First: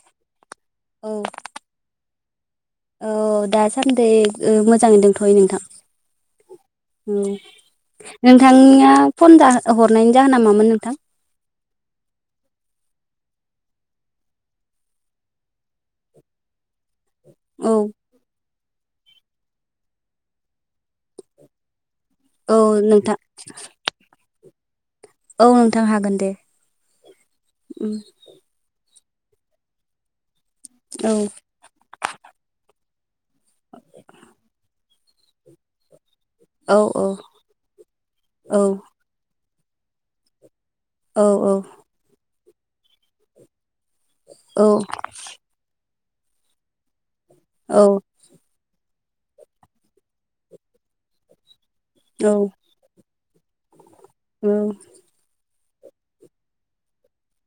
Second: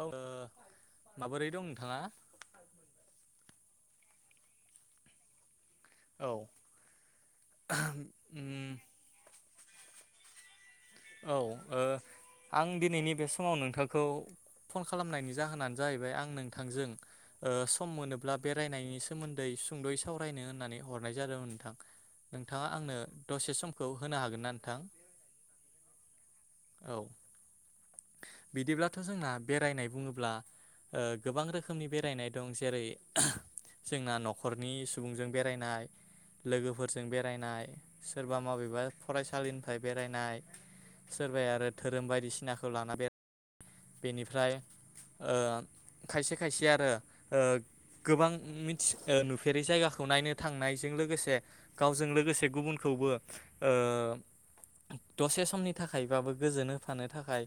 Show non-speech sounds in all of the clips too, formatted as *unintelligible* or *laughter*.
औ ओ औ माबोरै दं नोंथाङा? औ दासान्दै मोजाङै ओ दंथ'यो नोंथां। ओम उम नोंथांनिया फन दा हरनायनि जाहोना मामोन नोंथां? औ ओं आं दिनैनि बे समाव नोंथांखौ फन खालामनायनि जाहोनानो जाहैबाय आं नोंथांजों ओं औ सम मोनोब्ला बेरायनायनि सोमोन्दै सुंद'यै सावरायनो होननानै हरनाय जादोंमोन नोंथां। औ नोंथाङा आंनो नोंथां दसे समखौ होनो हागोन ना? नोंथां? औ नोंथां हागोन दे। दाथ' जोंना बेरायनाय बुङोब्ला औ ओं गोबां रोखोमनि बेरायनाय दं जेरै जोंना न'खरनि सुबुंजों बेरायनाय औ औ लोगोफोरजों बेरायनाय, सोरबा औ माबेबा फरायसालि नाथाय बेरायनाय। औ सोरबाया आरो धोरोम बायदिसिना खौ लाना बेराय बेनिफ्राय औ ओं खायसे खायसे आरो ओं औ गोबां मि नुफेरै जायगाखौ नायनो थांनायजों लोगोसे गावजों लोगोसे गुबुनखौबो ओ ओं एसे समनि थाखायबाबो गोजोन होफानो थाखाय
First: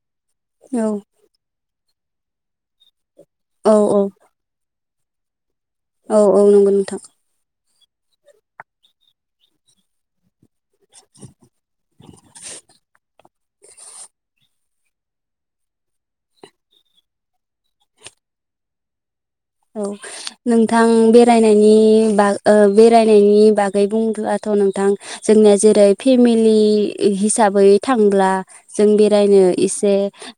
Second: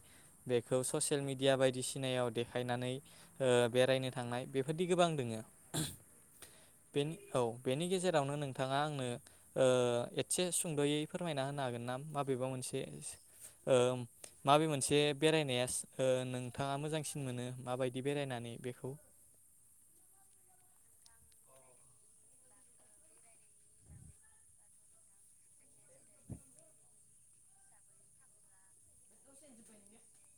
बेखौ औ ससियेल मिडिया बायदिसिना नेयाव देखायनानै ओ औ बेरायनो थांनाय बे *unintelligible* गोबां दोङो औ औ नंगो नोंथां बेनि औ बेनि गेजेरावनो नोंथाङा आंनो ओ एसे सुंद'यै फोरमायना होनो हागोन ना माब बे ओ माबे मोनसे बेरायनाया ओ नोंथाङा मोजांसिन मोनो माबायदि बेरायनानै बेखौ औ नोंथां बेरायनायनि बाग ओ बेरायनायनि बागै बुंब्लाथ' नोंथां जोंनिया जेरै फेमिलि हिसाबै थांब्ला जों बेरायनो इसे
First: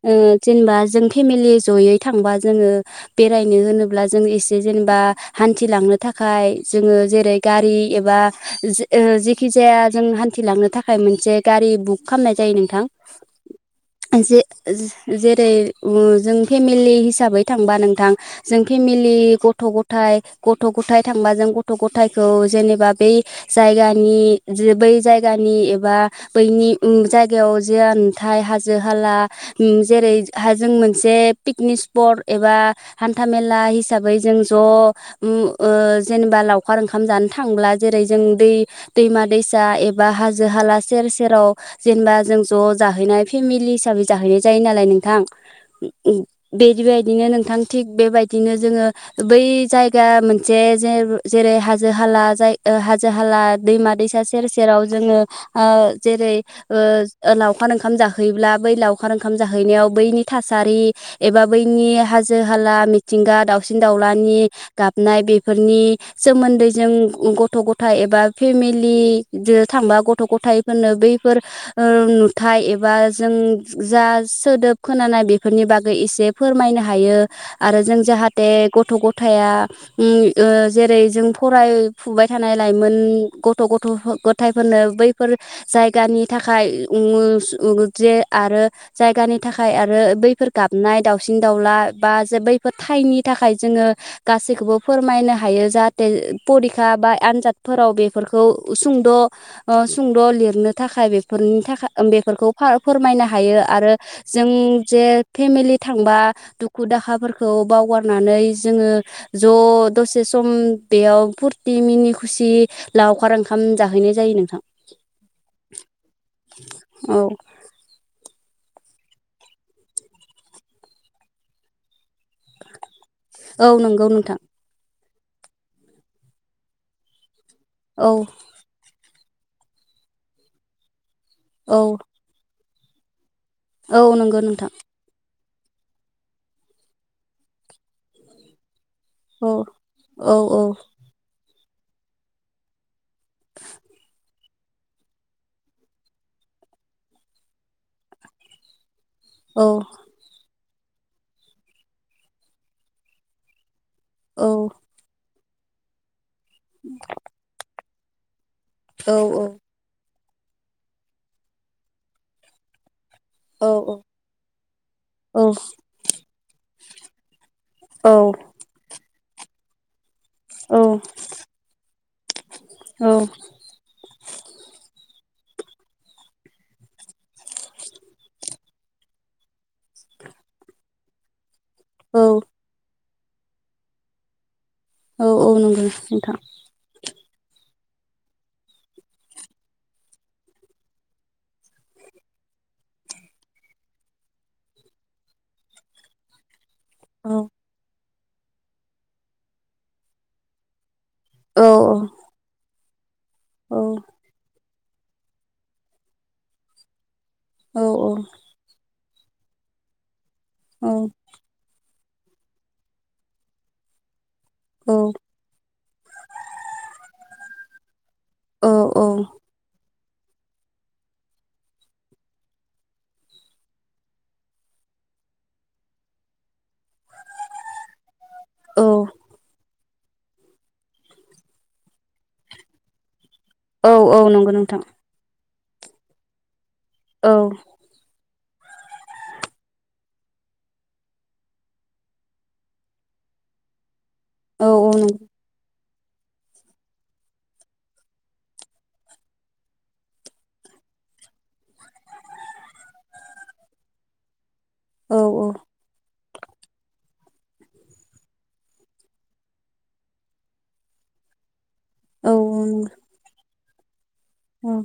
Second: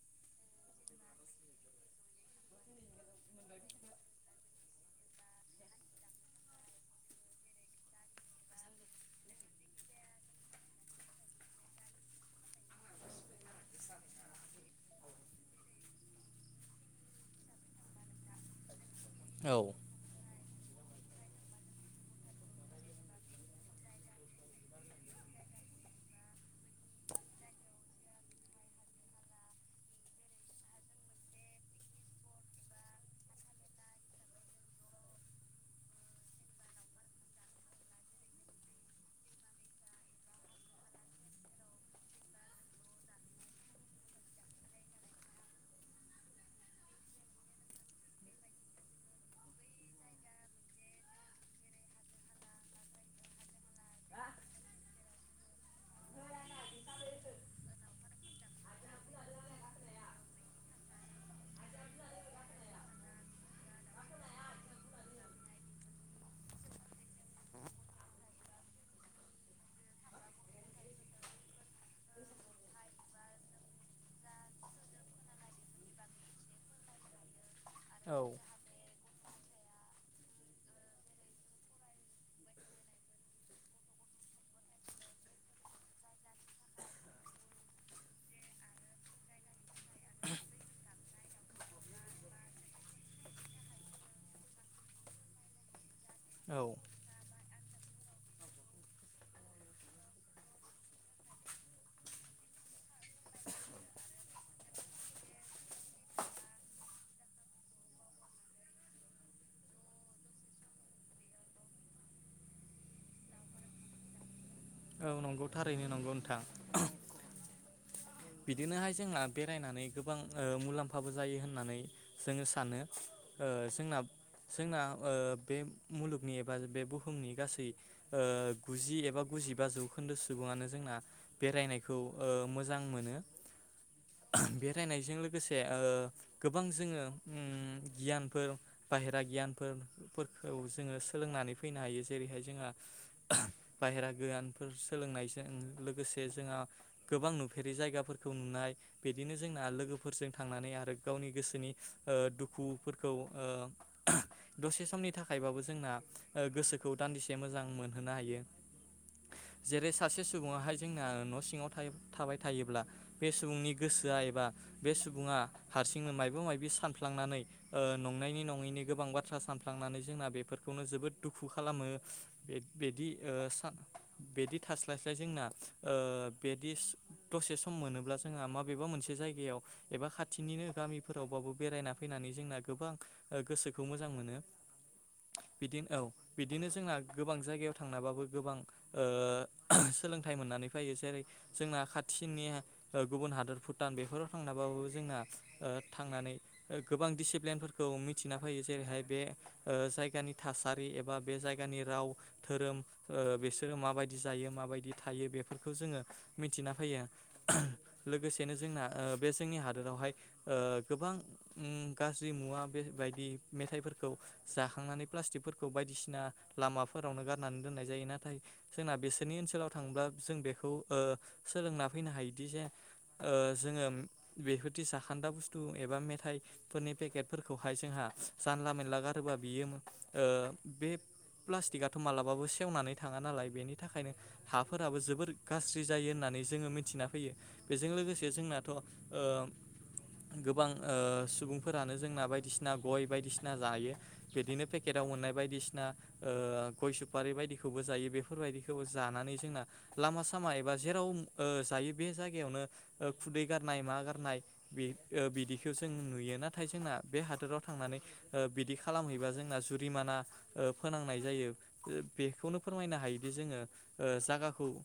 ओ जेनेबा जों फेमिलि जयै थांबा जोङो बेरायनो होनोब ब्ला जों इसे जेनेबा हान्थिलांनो थाखाय जोङो जेरै गारि एबा ओ जेखि जाया जों हान्थिलांनो थाखाय मोनसे गारि बुक खालामनाय जायो नोंथां जे-जे जेरै जों फेमिलि हिसाबै थांबा नोंथां जों फे फेमेलि औ गथ' गथाय गथ' गथाय थांबा जों गथ' गथायखौ जेनेबा बै जायगानि जे बै जायगानि एबा बैनि ओम जायगायाव जा नुथाय हाजो हाला ओम जेरै जों मोनसे पिकनिक स्पट एबा हान हान्था मेला हिसाबै जों ज' ओम ओ जेनेबा लावखार ओंखाम जानो थांब्ला जेरै जों दै दैमा दैसा एबा हाजो हाला सेर सेराव जेनेबा जों ज' जाहैनाय फेमिलि हिसाबै जाहैनाय जायो नालाय नोंथां बेदिबायदिनो नोंथां थिग थाग बेबायदिनो जोङो बै जायगा मोनसे जेर जेरै हाजो हाला जाय हाजो हाला दैमा दैसा सेर सेराव जोङो ओ जेरै ओ लावखार ओंखाम जाहैयोब्ला बै लावखार ओंखाम जाहैनायाव बैनि थासारि एबा बैनि हाजो हाला मिथिंगा दाावसिन दाउलानि गाबनाय बेफोरनि सोमोन्दै जों गथ' गथाय एबा फेमिलिजो थांबा गथ' गथायाइफोरनो बैफोर नुथाय एबा जों जा सोदोब खोनानाय बेफोरनि बागै एसे फोरमायनो हायो। आरो जों औ जाहाथे गथ' ग थाया ओम ओ जेरै जों फरायफुबाय थानाय लाइमोन गथ' गथ' गथायफोरनो बैफोर जायगानि थाखाय उम जे आरो जायगानि थाखाय आरो बैफोर गाबनाय दाावसिन दाउला बा बैफोर थाइनि थाखाय जोङो गासैखौबो फोरमायनो हायो जा ओ औ परिखा बा आनजाद फोराव बेफोरखौ सुंद' ओ सुंद' लिरनो थाखाय बेफोरनि थाखाय बेफोरखौ फोरमायनो हायो आरो जों जे फेमिलि थांबा दुखु दाहा फोरखौ बावगारनानै जोङो ज' दसे सम बेयाव फुरथि मिनि खुसि लावखार ओंखाम जाहैनाय जायो नोंथां। औ नंगौ थारैनो नंगौ नोंथा। औ बिदिनोहाय जोंहा बेरायनानै गोबां ओ मुलाम्फाबो जायो होननानै जोङो सानो। ओ औ नंगौ नोंथां जोंना-जोंना ओ बे मुलुगनि एबा बे बुहुमनि गासै औ गुजि गुजि एबा गुजिबा जौखोन्दो सुबुआनो जोंना औ बेरायनायखौ ओ मोज मोजां मोनो औ नंगौ नोंथां। बेरायनायजों लोगोसे ओ गोबां जोङो उम गियानफोर बाहेरा औ औ गियानफोरखौ औ जोङो सोलोंनानै फैनो हायो जेरैहाय जोंहा। बाहेरा गोयान सोलोंनायजों लोगोसे जोंहा गोबां नुफेरि जायगा फोरखौ नुनाय बिदिनो जोंना औ लोगोफोरजों थांनानै आर आरो गावनि गोसोनि ओ दुखुफोरखौ ओ दसे समनि था थायबाबो जोंना ओ गोसोखौ दान्दिसे मोजां मोन होनो हायो। औ जेरै सासे सु सुबुङाहाय जोंना न' सिङाव थायो‌ थाबाय थायोब्ला बे औ सुबुंनि गोसोआ एबा बे सुबुङा हारसिंनो मायबा मायाबि सानफ्लांनानै ओ नंनायनि नङैनि गोबां बा थ्रा सानफ्लांनानै जोंना बेफोरखौनो जोबोद दुखु खालामो औ बेदि ओ बेदि थास्लायस्लाय जोंना। ओ बेदिस दसे स बबेबा मोनसे जायगायाव एबा खाथिनिनो गामिफोराव बाबो बेरायना फैनानै जोंना गोबां ओ गोसोखौ मोजां मोनो औ औ नंगौ बिदिनो औ नोंथां बिदिनो जोंना गोबां जायगायाव थांनाबाबो गोबां ओ सोलोंथाइ मोननानै फैयो जेरै जोंना खाथिनि ओ गुबुन हादर भुटान बेफोराव थांनाबाबो जोंना ओ थांनानै ओ गोबां औ डिसिप्लेनफोरखौ मि थिना फैयो जेरैहाय बे ओ जायगानि थासारि एबा बे औ जायगानि राव धोरोम ओ बिसोरो औ माबायदि जायो माबायदि थायो बेफोरखौ जोङो मिथिना फैयो औ औ लोगोसेनो जोंना ओ बे जोंनि हादोरावहाय ओ औ गोबां ओम गाज्रि मुवा बे बायदि मेथाइफोरखौ औ जाखांनानै प्लास्टिकफोरखौ बायदिसिना लामाफोरावनो गारनानै दोननाय जायोना नाथाय जोंना औ बिसोरनि ओनसोलाव थांब्ला जों बेखौ ओ सोलोंना फैनो हायो दि जे ओ जोङो बेफोरदि जाखान्दा बुस्थु एबा मेथाइफोरनि पेकेटफोरखौहाय जोंहा जानला औ मोनला गारोबा बियो ओ बे प्लास्टिकआथ मालाबाबो सेवनानै थाङा नालाय बेनि औ थाखायनो औ नंगौ नोंथां हाफोराबो जोबोर गाज्रि जायो होननानै जोङो मिथि होयो औ बेजों लोगोसे जोंना थ ओ गोबां ओ सुबुंफोरानो जोंना बायदिसिना गय बायदिसिना जायो। बिदिनो औ औ पेकेटाव नंगौ मोननाय बायदिसिना ओ गय सुफारि बायदिखौबो जायो बेफोरबायदिखौबो जानानै जोंना लामा सामा एबा जेराव ओ जायो। बे जायगायावनो ओ खुदै गारनाय मा गारनाय बे औ ओ बिदिखौ जों नुयो। नाथाय जोंना बे हादोराव थांनानै ओ बिदि खालामहैबा जोंना जुरिमाना ओ फोनांनाय जायो। औ बेखौनो फोरमायनो हायोदि जोङो ओ जागाखौ औ ओ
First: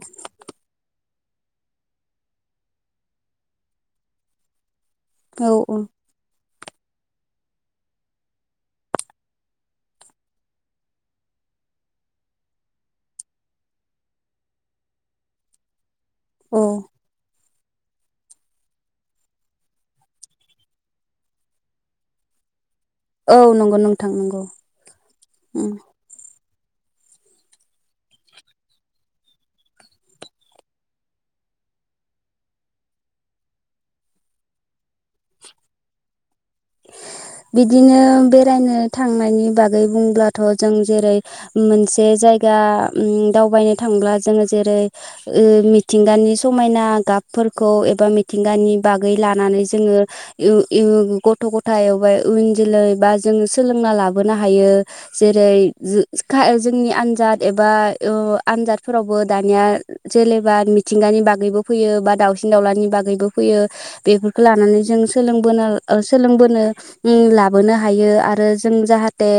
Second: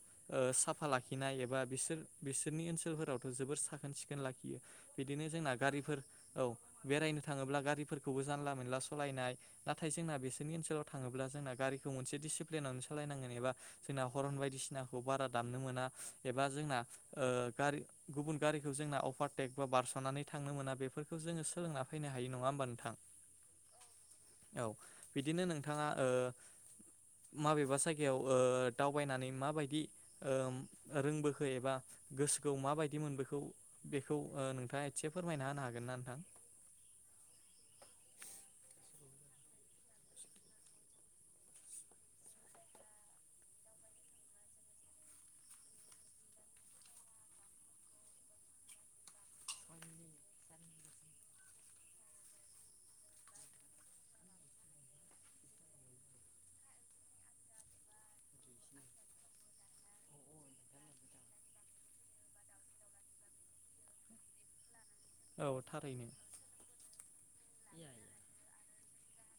साफा ला खिनाय एबा बिसोर बिसोरनि ओनसोलफोरावथ' जोबोर साखोन सिखोन लाखियो। बिदिनो जोंना गारिफोर औ। बेरायनो थाङोब्ला गारिफोरखौबो जानला मोनला सलायनाय नाथाय जोंना बिसोरनि ओनसोलाव थाङोब्ला जोंना गारिखौ मोनसे डिसिप्लिनावनो सलायनांगोन एबा जोंना ह'र'न बायदिसिनाखौ बारा दामनो मोना। एबा औ जोंना ओ गारि गुबुन गारिखौ जोंना अभारटेक बा बारसनानै थांनो मोना बेफोरखौ जोङो सोलोंना फैनो हायो नङा होमबा नों औ नंगौ नोंथां नंगौ। बिदिनो नोंथाङा ओ माबेबा जायगायाव ओ दावबायनानै माबायदि ओम रोंबोखो एबा गोसोखौ माबायदि मोनबोखौ बेखौ ओ नोंथाङा एसे फोरमायना होनो हागोन ना नोंथां। बिदिनो बेरायनो थांनायनि बागै बुंब्लाथ' जों जेरै मोनसे जायगा दावबायनो थांब्ला जोङो जेरै ओ मिथिंगानि समायना गाबफोरखौ एबा मिथिंगानि बागै लानानै जोङो इउ इउ ग गथ' गथाय एबा इयुन जोलै बा जोङो सोलोंना लाबोनो हायो जेरै जो खा जोंनि आनजाद एबा ओ आनजादफोरावबो दानिया जेलेबा मिथिंगानि बागैबो फैयो बा दाउसिन दाउलानि बागैबो फैयो बेफोरखौ लानानै जों औ थारैनो सोलोंबोनो ओम लाबोनो हायो आरो जों जाहाथे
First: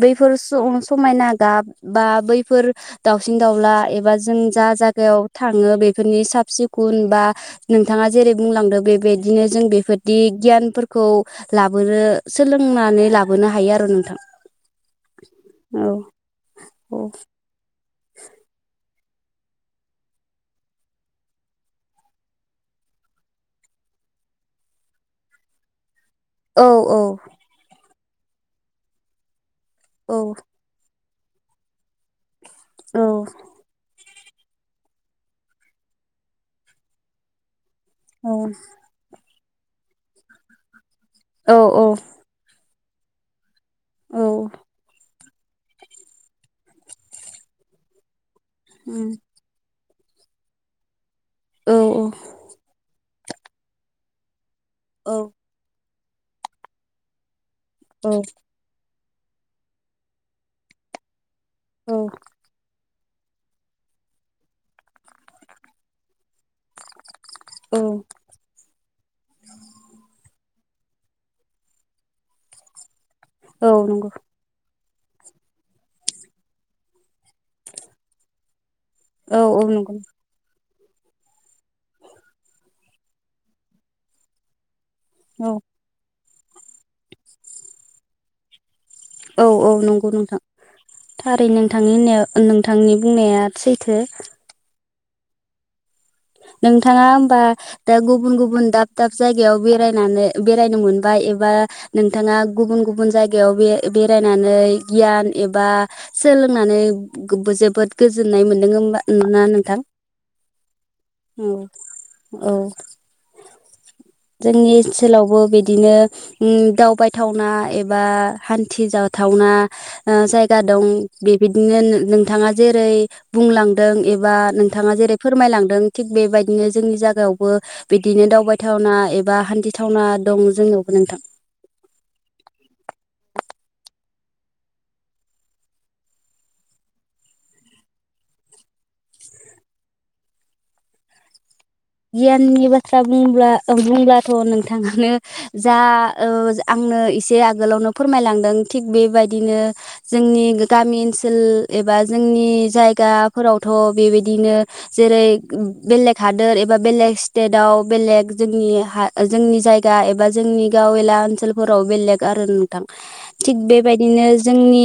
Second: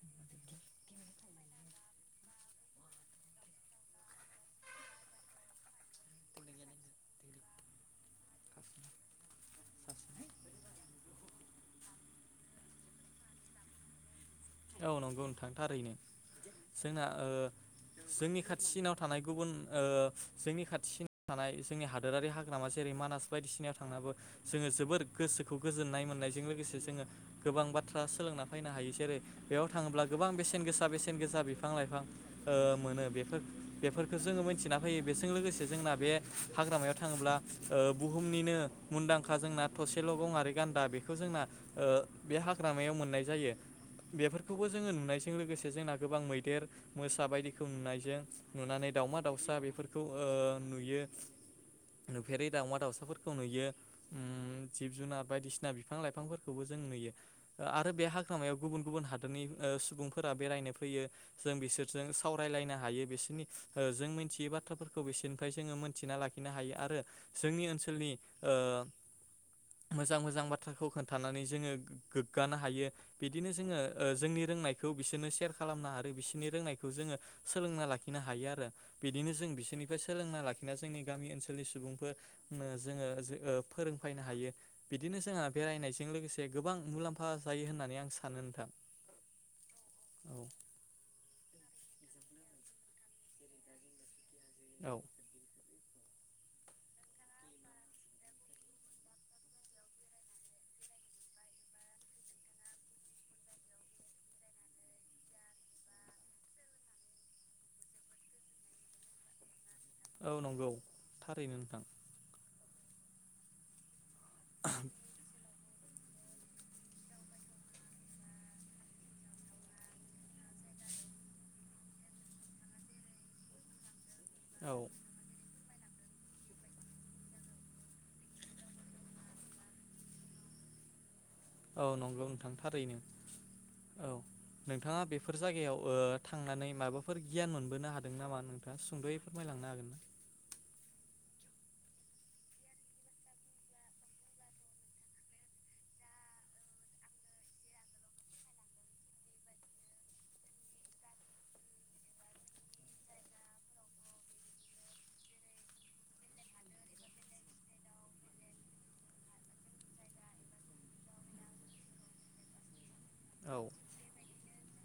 बैफोर स ओ समायना गाब बा बैफोर दावसिन दाउला एबा जों जा जागायाव थाङो बेफोरनि साब सिकुन बा नोंथाङा जेरै बुंलांदो बेबायदिनो जों बेफोरदि गियानफोर खौ लाबोनो सोलोंनानै लाबोनो हायो आरो नोंथां। औ नंगौ नोंथां औ थारैनो औ जोंङा ओ जोंनि खाथि सिनाव थानाय गुबुन ओ जोंनि खाथिसिनाव थानाय जोंनि हादोरारि हाग्रामा जेरै मानास बायदिसिनायाव थांनाबो जोङो जोबोर गोसोखौ गोजोननाय मोन नायजों औ लोगोसे जोङो गोबां बाथ थ्रा सोलोंना फैनो हायो जेरै बेयाव थाङोब्ला औ गोबां बेसेन गोसा बेसेन बेसेन गोसा बिफां लाइफां मोनो। बेफोर-बेफोर बेखौ जोङो मोनथिना फैयो बेजों लोगोसे जोंना बे हाग्रामायाव थाङोब्ला बुहुमनिनो मुंदांखा जोंना थसेल' गङारि गान्दा बे बेखौ जोंना औ औ बे हाग्रामायाव मोननाय जायो। औ बेफोरखौबो जोङो नुनायसै। जों लोगोसे जोंना गोबां मैदेर मोसा बायदिखौ नुनायजों नुनानै उम दाउमा दाउसा बेफोर ओ नुयो। औ नुफेरै दाउमा दाउसाफोर नुयो। जिब जुनार बायदिसिना बिफां लाइफां बिफांफोरखौबो जों नुयो। आरो बे औ हाग्रामायाव गुबुन हादोरनि सुबुंफोरा बेरायनो फैयो। जों औ बिसोरजों सावरायलायनो हायो। बिसोरनि जों मिथियै बाथ्राफोर खौ बिसोरनिफ्राय जोङो मोनथिना लाखिनो हायो। आरो जोंनि औ ओनसोलनि मोजां मोजां बा थ्राखौ खोन्थानानै जोङो गोग्गानो हायो। बिदिनो औ जोङो नंगौ जोंनि रोंनाय खौ बिसोरनो सेयार खालामनो आरो बिसोरनि रोंनायखौ जोङो सोलोंना लाखिनो हायो आरो। बिदिनो औ जों औ नंगौ बिसोरनिफ्राय सोलोंना ला खिना जोंनि गामि ओनसोलनि सुबुंफोरनो जोङो फोरोंफैनो हायो। बिदिनो जोंहा औ बेरायनायजों लोगोसे गोबां मुलाम्फा जायो होननानै आं सानो नोंथां। औ औ नंगौ औ नोंथां थारै नों थांनि होननाय नोंथांनि बुंनाया सैथो। औ नोंथाङा होमबा दा गुबुन गुबुन दाब दाब जायगायाव बेरायनानै बेरायनो मोनबाय एबा नोंथाङा गुबुन गुबुन जायगायाव बे बेरायनानै गियान एबा सोलोंनानै जोबोद गोजोननाय मोनदों ना नोंथां? औ नंगौ। औ थारैनो नोंथां औ जोंनि ओनसोलावबो बि दिनो उम दावबायथावना एबा हानथिजाथावना ओ जायगा दं बेबायनो नोंथाङा जेरै बुंलांदों ए बा औ नोंथाङा जेरै फोरमायलांदों थिग बेबायदिनो जोंनि जागायावबो बिदिनो दावबायथावना एबा हानथिथावना दं जोंनियावबो नोंथां। औ नंगौ नोंथां थारैनो औ नोंथाङा बेफोर जायगायाव ओ थांनानै माबाफोर गियान मोनबोनो हादों नामा नोंथाङा सुंद'यै फोरमायलांनो हागोन ना? गियाननि बाथ्रा बुंब्ला बुंब्लाथ' नोंथाङानो जा ओ आंनो एसे आगोलावनो फोरमायलांदों थिग बेबायदिनो जोंनि गामि ओनसोल एबा जोंनि जायगाफोरावथ' बेबायदिनो जेरै बेलेग हादोर ए बा बेलेग स्टेटाव बेलेग जोंनि हा जोंनि जायगा एबा जोंनि गावेला ओनसोलफोराव बेलेग आरो नोंथां। औ थिग बेबायदिनो जोंनि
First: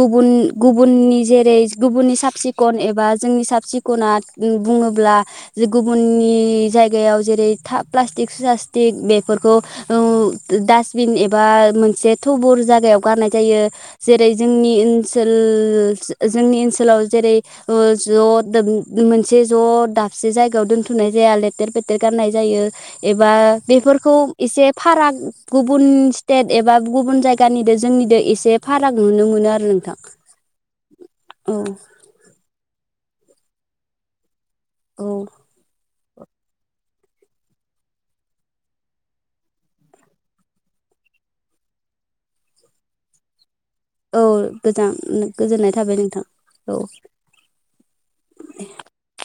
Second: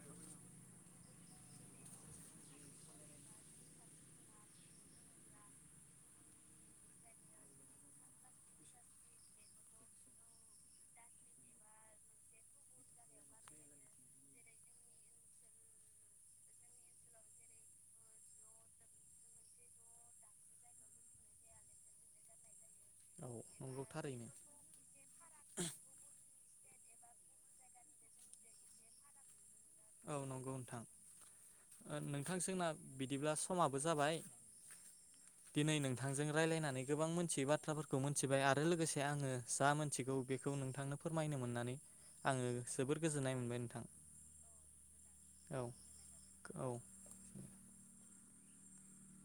गुबुन गुबुननि जेरै गुबुननि साब सिखन एबा जोंनि साब सिखना बुङोब्ला गुब गुबुननि जायगायाव जेरै था प्लास्टिक सालास्टिक बेफोरखौ डासटबिन एबा मोनसे थबुर जागायाव गारनाय जायो। जेरै जोंनि ओनसोल जो-जोंनि ओनसोलाव जेरै ओ ज' मोनसे ज' दाबसे जायगायाव दोन थुनाय जाया लेथेर फेथेर गारनाय जायो। औ एबा नंगौ बेफोरखौ थारैनो एसे फाराग गुबुन सिटेट एबा गुबुन जायगानिदो जोंनिदो एसे फाराग नुनो मोनो आरो। नोंथां औ नंगौ नोंथां। औ ओ नोंथां जोंना बिदिब्ला समाबो जाबाय। औ दिनै नोंथांजों रायज्लायनानै गोबां मोनथियै बाथ्राफोरखौ मोनथिबाय आरो लोगोसे आङो जा मोनथिगौ बेखौ नोंथांनो फोरमायनो मोननानै आङो जोबोर गोजोननाय मोनबाय नोंथां औ गोजान औ गोजोननाय थाबाय नोंथां औ *inaudible*